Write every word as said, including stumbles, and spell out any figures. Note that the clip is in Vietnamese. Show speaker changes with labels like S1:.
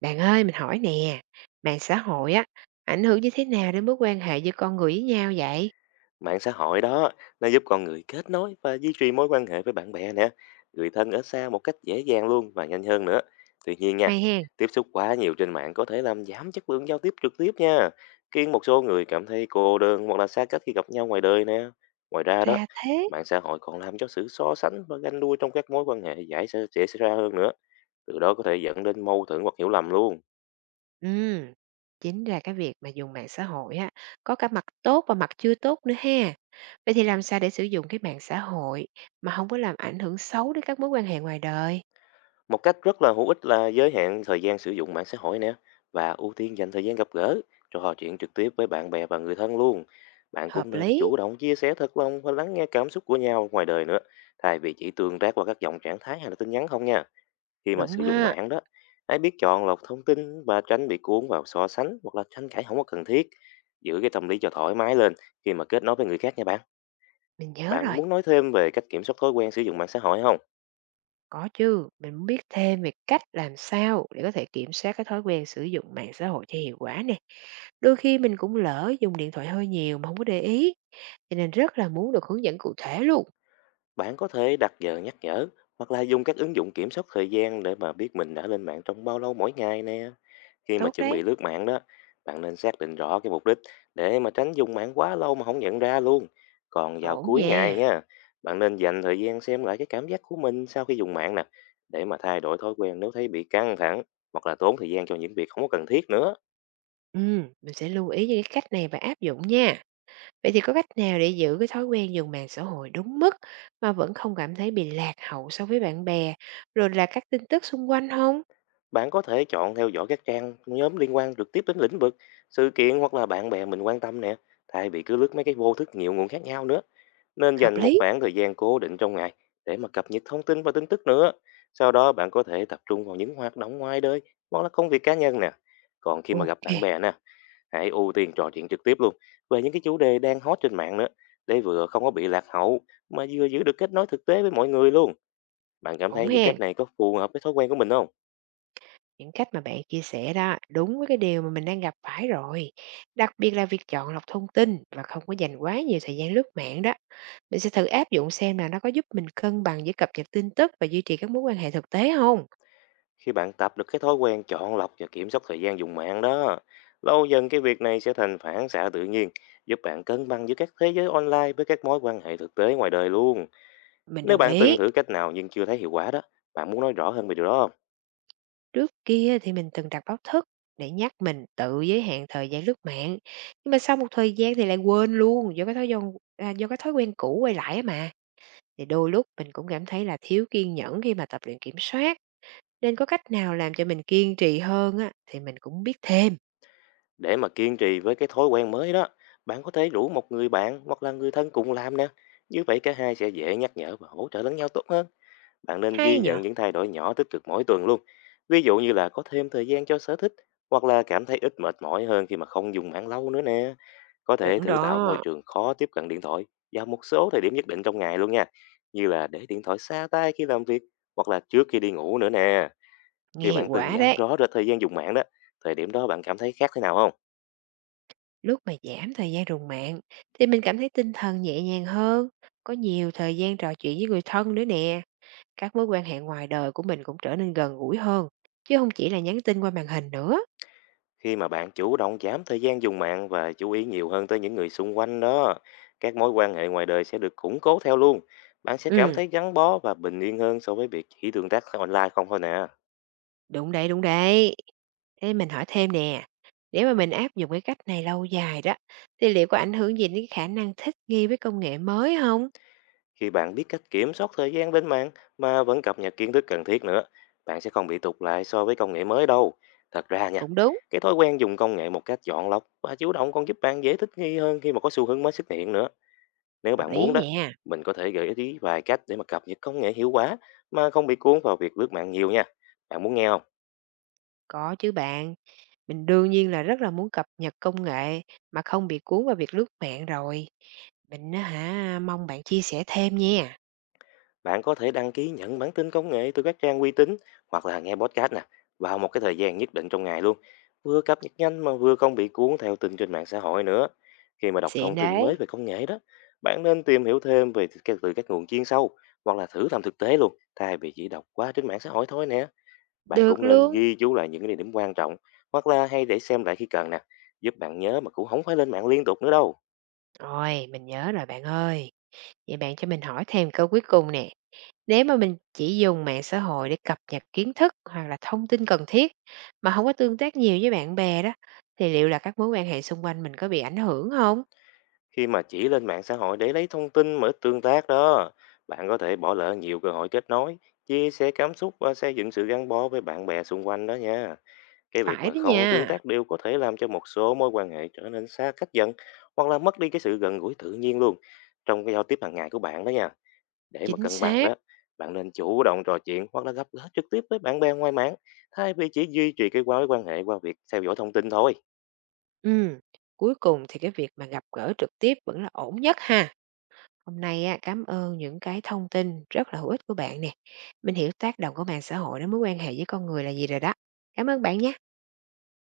S1: Bạn ơi, mình hỏi nè, mạng xã hội á, ảnh hưởng như thế nào đến mối quan hệ giữa con người với nhau vậy?
S2: Mạng xã hội đó, nó giúp con người kết nối và duy trì mối quan hệ với bạn bè nè, người thân ở xa một cách dễ dàng luôn và nhanh hơn nữa. Tuy nhiên nha,
S1: Hay hen?
S2: tiếp xúc quá nhiều trên mạng có thể làm giảm chất lượng giao tiếp trực tiếp nha, khiến một số người cảm thấy cô đơn hoặc là xa cách khi gặp nhau ngoài đời nè. Ngoài ra đó,
S1: Ra thế.
S2: mạng xã hội còn làm cho sự so sánh và ganh đua trong các mối quan hệ giải sẽ- dễ xảy ra hơn nữa, từ đó có thể dẫn đến mâu thuẫn hoặc hiểu lầm luôn.
S1: Ừm, Chính ra cái việc mà dùng mạng xã hội á, có cả mặt tốt và mặt chưa tốt nữa ha. Vậy thì làm sao để sử dụng cái mạng xã hội mà không có làm ảnh hưởng xấu đến các mối quan hệ ngoài đời?
S2: Một cách rất là hữu ích là giới hạn thời gian sử dụng mạng xã hội nè và ưu tiên dành thời gian gặp gỡ, trò chuyện trực tiếp với bạn bè và người thân luôn. Bạn cũng
S1: Hợp
S2: nên
S1: lý,
S2: chủ động chia sẻ thật lòng và lắng nghe cảm xúc của nhau ngoài đời nữa, thay vì chỉ tương tác qua các dòng trạng thái hay là tin nhắn không nha. Khi mà
S1: đúng
S2: sử dụng
S1: ha,
S2: mạng đó, hãy biết chọn lọc thông tin và tránh bị cuốn vào so sánh hoặc là tranh cãi không có cần thiết. Giữ cái tâm lý cho thoải mái lên khi mà kết nối với người khác nha bạn.
S1: mình nhớ
S2: Bạn
S1: rồi.
S2: muốn nói thêm về cách kiểm soát thói quen sử dụng mạng xã hội không?
S1: Có chứ, mình muốn biết thêm về cách làm sao để có thể kiểm soát cái thói quen sử dụng mạng xã hội cho hiệu quả nè. Đôi khi mình cũng lỡ dùng điện thoại hơi nhiều mà không có để ý, cho nên rất là muốn được hướng dẫn cụ thể luôn.
S2: Bạn có thể đặt giờ nhắc nhở hoặc là dùng các ứng dụng kiểm soát thời gian để mà biết mình đã lên mạng trong bao lâu mỗi ngày nè. Khi mà
S1: Tốt
S2: chuẩn
S1: đấy,
S2: bị lướt mạng đó, bạn nên xác định rõ cái mục đích để mà tránh dùng mạng quá lâu mà không nhận ra luôn. Còn vào
S1: ổn
S2: cuối
S1: nha.
S2: ngày nha, bạn nên dành thời gian xem lại cái cảm giác của mình sau khi dùng mạng nè, để mà thay đổi thói quen nếu thấy bị căng thẳng hoặc là tốn thời gian cho những việc không có cần thiết nữa.
S1: Ừm, mình sẽ lưu ý những cái cách này và áp dụng nha. Vậy thì có cách nào để giữ cái thói quen dùng mạng xã hội đúng mức mà vẫn không cảm thấy bị lạc hậu so với bạn bè, rồi là các tin tức xung quanh không?
S2: Bạn có thể chọn theo dõi các trang nhóm liên quan trực tiếp đến lĩnh vực, sự kiện hoặc là bạn bè mình quan tâm nè, thay vì cứ lướt mấy cái vô thức nhiều nguồn khác nhau nữa. Nên
S1: Hợp
S2: dành một
S1: lý.
S2: khoảng thời gian cố định trong ngày để mà cập nhật thông tin và tin tức nữa. Sau đó bạn có thể tập trung vào những hoạt động ngoài đời hoặc là công việc cá nhân nè. Còn khi mà gặp bạn
S1: Ok,
S2: bè nè, hãy ưu tiên trò chuyện trực tiếp luôn về những cái chủ đề đang hot trên mạng nữa để vừa không có bị lạc hậu mà vừa giữ được kết nối thực tế với mọi người luôn. Bạn cảm
S1: ổn
S2: thấy những
S1: ha.
S2: cách này có phù hợp với thói quen của mình không?
S1: Những cách mà bạn chia sẻ đó đúng với cái điều mà mình đang gặp phải rồi. Đặc biệt là việc chọn lọc thông tin và không có dành quá nhiều thời gian lướt mạng đó. Mình sẽ thử áp dụng xem là nó có giúp mình cân bằng giữa cập nhật tin tức và duy trì các mối quan hệ thực tế không.
S2: Khi bạn tập được cái thói quen chọn lọc và kiểm soát thời gian dùng mạng đó, lâu dần cái việc này sẽ thành phản xạ tự nhiên, giúp bạn cân bằng giữa các thế giới online với các mối quan hệ thực tế ngoài đời luôn.
S1: Mình
S2: Nếu
S1: đồng
S2: bạn từng
S1: ý.
S2: thử cách nào nhưng chưa thấy hiệu quả đó, bạn muốn nói rõ hơn về điều đó không?
S1: Trước kia thì mình từng đặt báo thức để nhắc mình tự giới hạn thời gian lướt mạng. Nhưng mà sau một thời gian thì lại quên luôn do cái thói quen, à, do cái thói quen cũ quay lại á mà. Thì đôi lúc mình cũng cảm thấy là thiếu kiên nhẫn khi mà tập luyện kiểm soát. Nên có cách nào làm cho mình kiên trì hơn á, thì mình cũng biết thêm.
S2: Để mà kiên trì với cái thói quen mới đó, bạn có thể rủ một người bạn hoặc là người thân cùng làm nè. Như vậy cả hai sẽ dễ nhắc nhở và hỗ trợ lẫn nhau tốt hơn. Bạn nên ghi
S1: Hay nhở.
S2: nhận những thay đổi nhỏ tích cực mỗi tuần luôn. Ví dụ như là có thêm thời gian cho sở thích hoặc là cảm thấy ít mệt mỏi hơn khi mà không dùng mạng lâu nữa nè. Có thể
S1: Chuẩn
S2: thử tạo môi
S1: đó.
S2: trường khó tiếp cận điện thoại vào một số thời điểm nhất định trong ngày luôn nha. Như là để điện thoại xa tay khi làm việc hoặc là trước khi đi ngủ nữa nè. Khi
S1: Nghe hiệu
S2: bạn từng
S1: quả
S2: giảm
S1: đấy.
S2: rõ rệt thời gian dùng mạng đó, thời điểm đó bạn cảm thấy khác thế nào không?
S1: Lúc mà giảm thời gian rùng mạng thì mình cảm thấy tinh thần nhẹ nhàng hơn, có nhiều thời gian trò chuyện với người thân nữa nè. Các mối quan hệ ngoài đời của mình cũng trở nên gần gũi hơn, chứ không chỉ là nhắn tin qua màn hình nữa.
S2: Khi mà bạn chủ động giảm thời gian dùng mạng và chú ý nhiều hơn tới những người xung quanh đó, các mối quan hệ ngoài đời sẽ được củng cố theo luôn. Bạn sẽ cảm
S1: Ừ,
S2: thấy gắn bó và bình yên hơn so với việc chỉ tương tác online không thôi nè.
S1: đúng đấy, đúng đấy. Thế mình hỏi thêm nè, nếu mà mình áp dụng cái cách này lâu dài đó, thì liệu có ảnh hưởng gì đến cái khả năng thích nghi với công nghệ mới không?
S2: Khi bạn biết cách kiểm soát thời gian lên mạng mà vẫn cập nhật kiến thức cần thiết nữa, bạn sẽ không bị tụt lại so với công nghệ mới đâu. Thật ra nha,
S1: Cũng đúng,
S2: cái thói quen dùng công nghệ một cách chọn lọc và chủ động còn giúp bạn dễ thích nghi hơn khi mà có xu hướng mới xuất hiện nữa. Nếu
S1: hợp
S2: bạn
S1: lý
S2: muốn đó,
S1: nha.
S2: mình có thể gợi ý vài cách để mà cập nhật công nghệ hiệu quả mà không bị cuốn vào việc lướt mạng nhiều nha. Bạn muốn nghe không?
S1: Có chứ bạn, mình đương nhiên là rất là muốn cập nhật công nghệ mà không bị cuốn vào việc lướt mạng rồi. Mình á hả, mong bạn chia sẻ thêm nha.
S2: Bạn có thể đăng ký nhận bản tin công nghệ từ các trang uy tín hoặc là nghe podcast nè vào một cái thời gian nhất định trong ngày luôn. Vừa cập nhật nhanh mà vừa không bị cuốn theo tin trên mạng xã hội nữa. Khi mà đọc
S1: Xịn
S2: thông tin mới
S1: đấy,
S2: về công nghệ đó, bạn nên tìm hiểu thêm về các- từ các nguồn chuyên sâu hoặc là thử làm thực tế luôn thay vì chỉ đọc qua trên mạng xã hội thôi nè. Bạn cũng
S1: được
S2: nên
S1: luôn.
S2: ghi chú lại những cái địa điểm quan trọng hoặc là hay để xem lại khi cần nè, giúp bạn nhớ mà cũng không phải lên mạng liên tục nữa đâu.
S1: Rồi, mình nhớ rồi bạn ơi. Vậy bạn cho mình hỏi thêm câu cuối cùng nè. Nếu mà mình chỉ dùng mạng xã hội để cập nhật kiến thức hoặc là thông tin cần thiết mà không có tương tác nhiều với bạn bè đó, thì liệu là các mối quan hệ xung quanh mình có bị ảnh hưởng không?
S2: Khi mà chỉ lên mạng xã hội để lấy thông tin mở tương tác đó, bạn có thể bỏ lỡ nhiều cơ hội kết nối, chia sẻ cảm xúc và xây dựng sự gắn bó với bạn bè xung quanh đó nha. Cái việc
S1: Phải
S2: mà
S1: đó
S2: không tương
S1: nha,
S2: tác đều có thể làm cho một số mối quan hệ trở nên xa cách dần hoặc là mất đi cái sự gần gũi tự nhiên luôn trong cái giao tiếp hàng ngày của bạn đó nha. Để mà
S1: chính
S2: cân bằng
S1: xác.
S2: đó, bạn nên chủ động trò chuyện hoặc là gặp gỡ trực tiếp với bạn bè ngoài mạng thay vì chỉ duy trì cái mối quan hệ qua việc theo dõi thông tin thôi.
S1: Ừm, Cuối cùng thì cái việc mà gặp gỡ trực tiếp vẫn là ổn nhất ha. Hôm nay á, cám ơn những cái thông tin rất là hữu ích của bạn nè. Mình hiểu tác động của mạng xã hội đến mối quan hệ với con người là gì rồi đó. Cảm ơn bạn nha.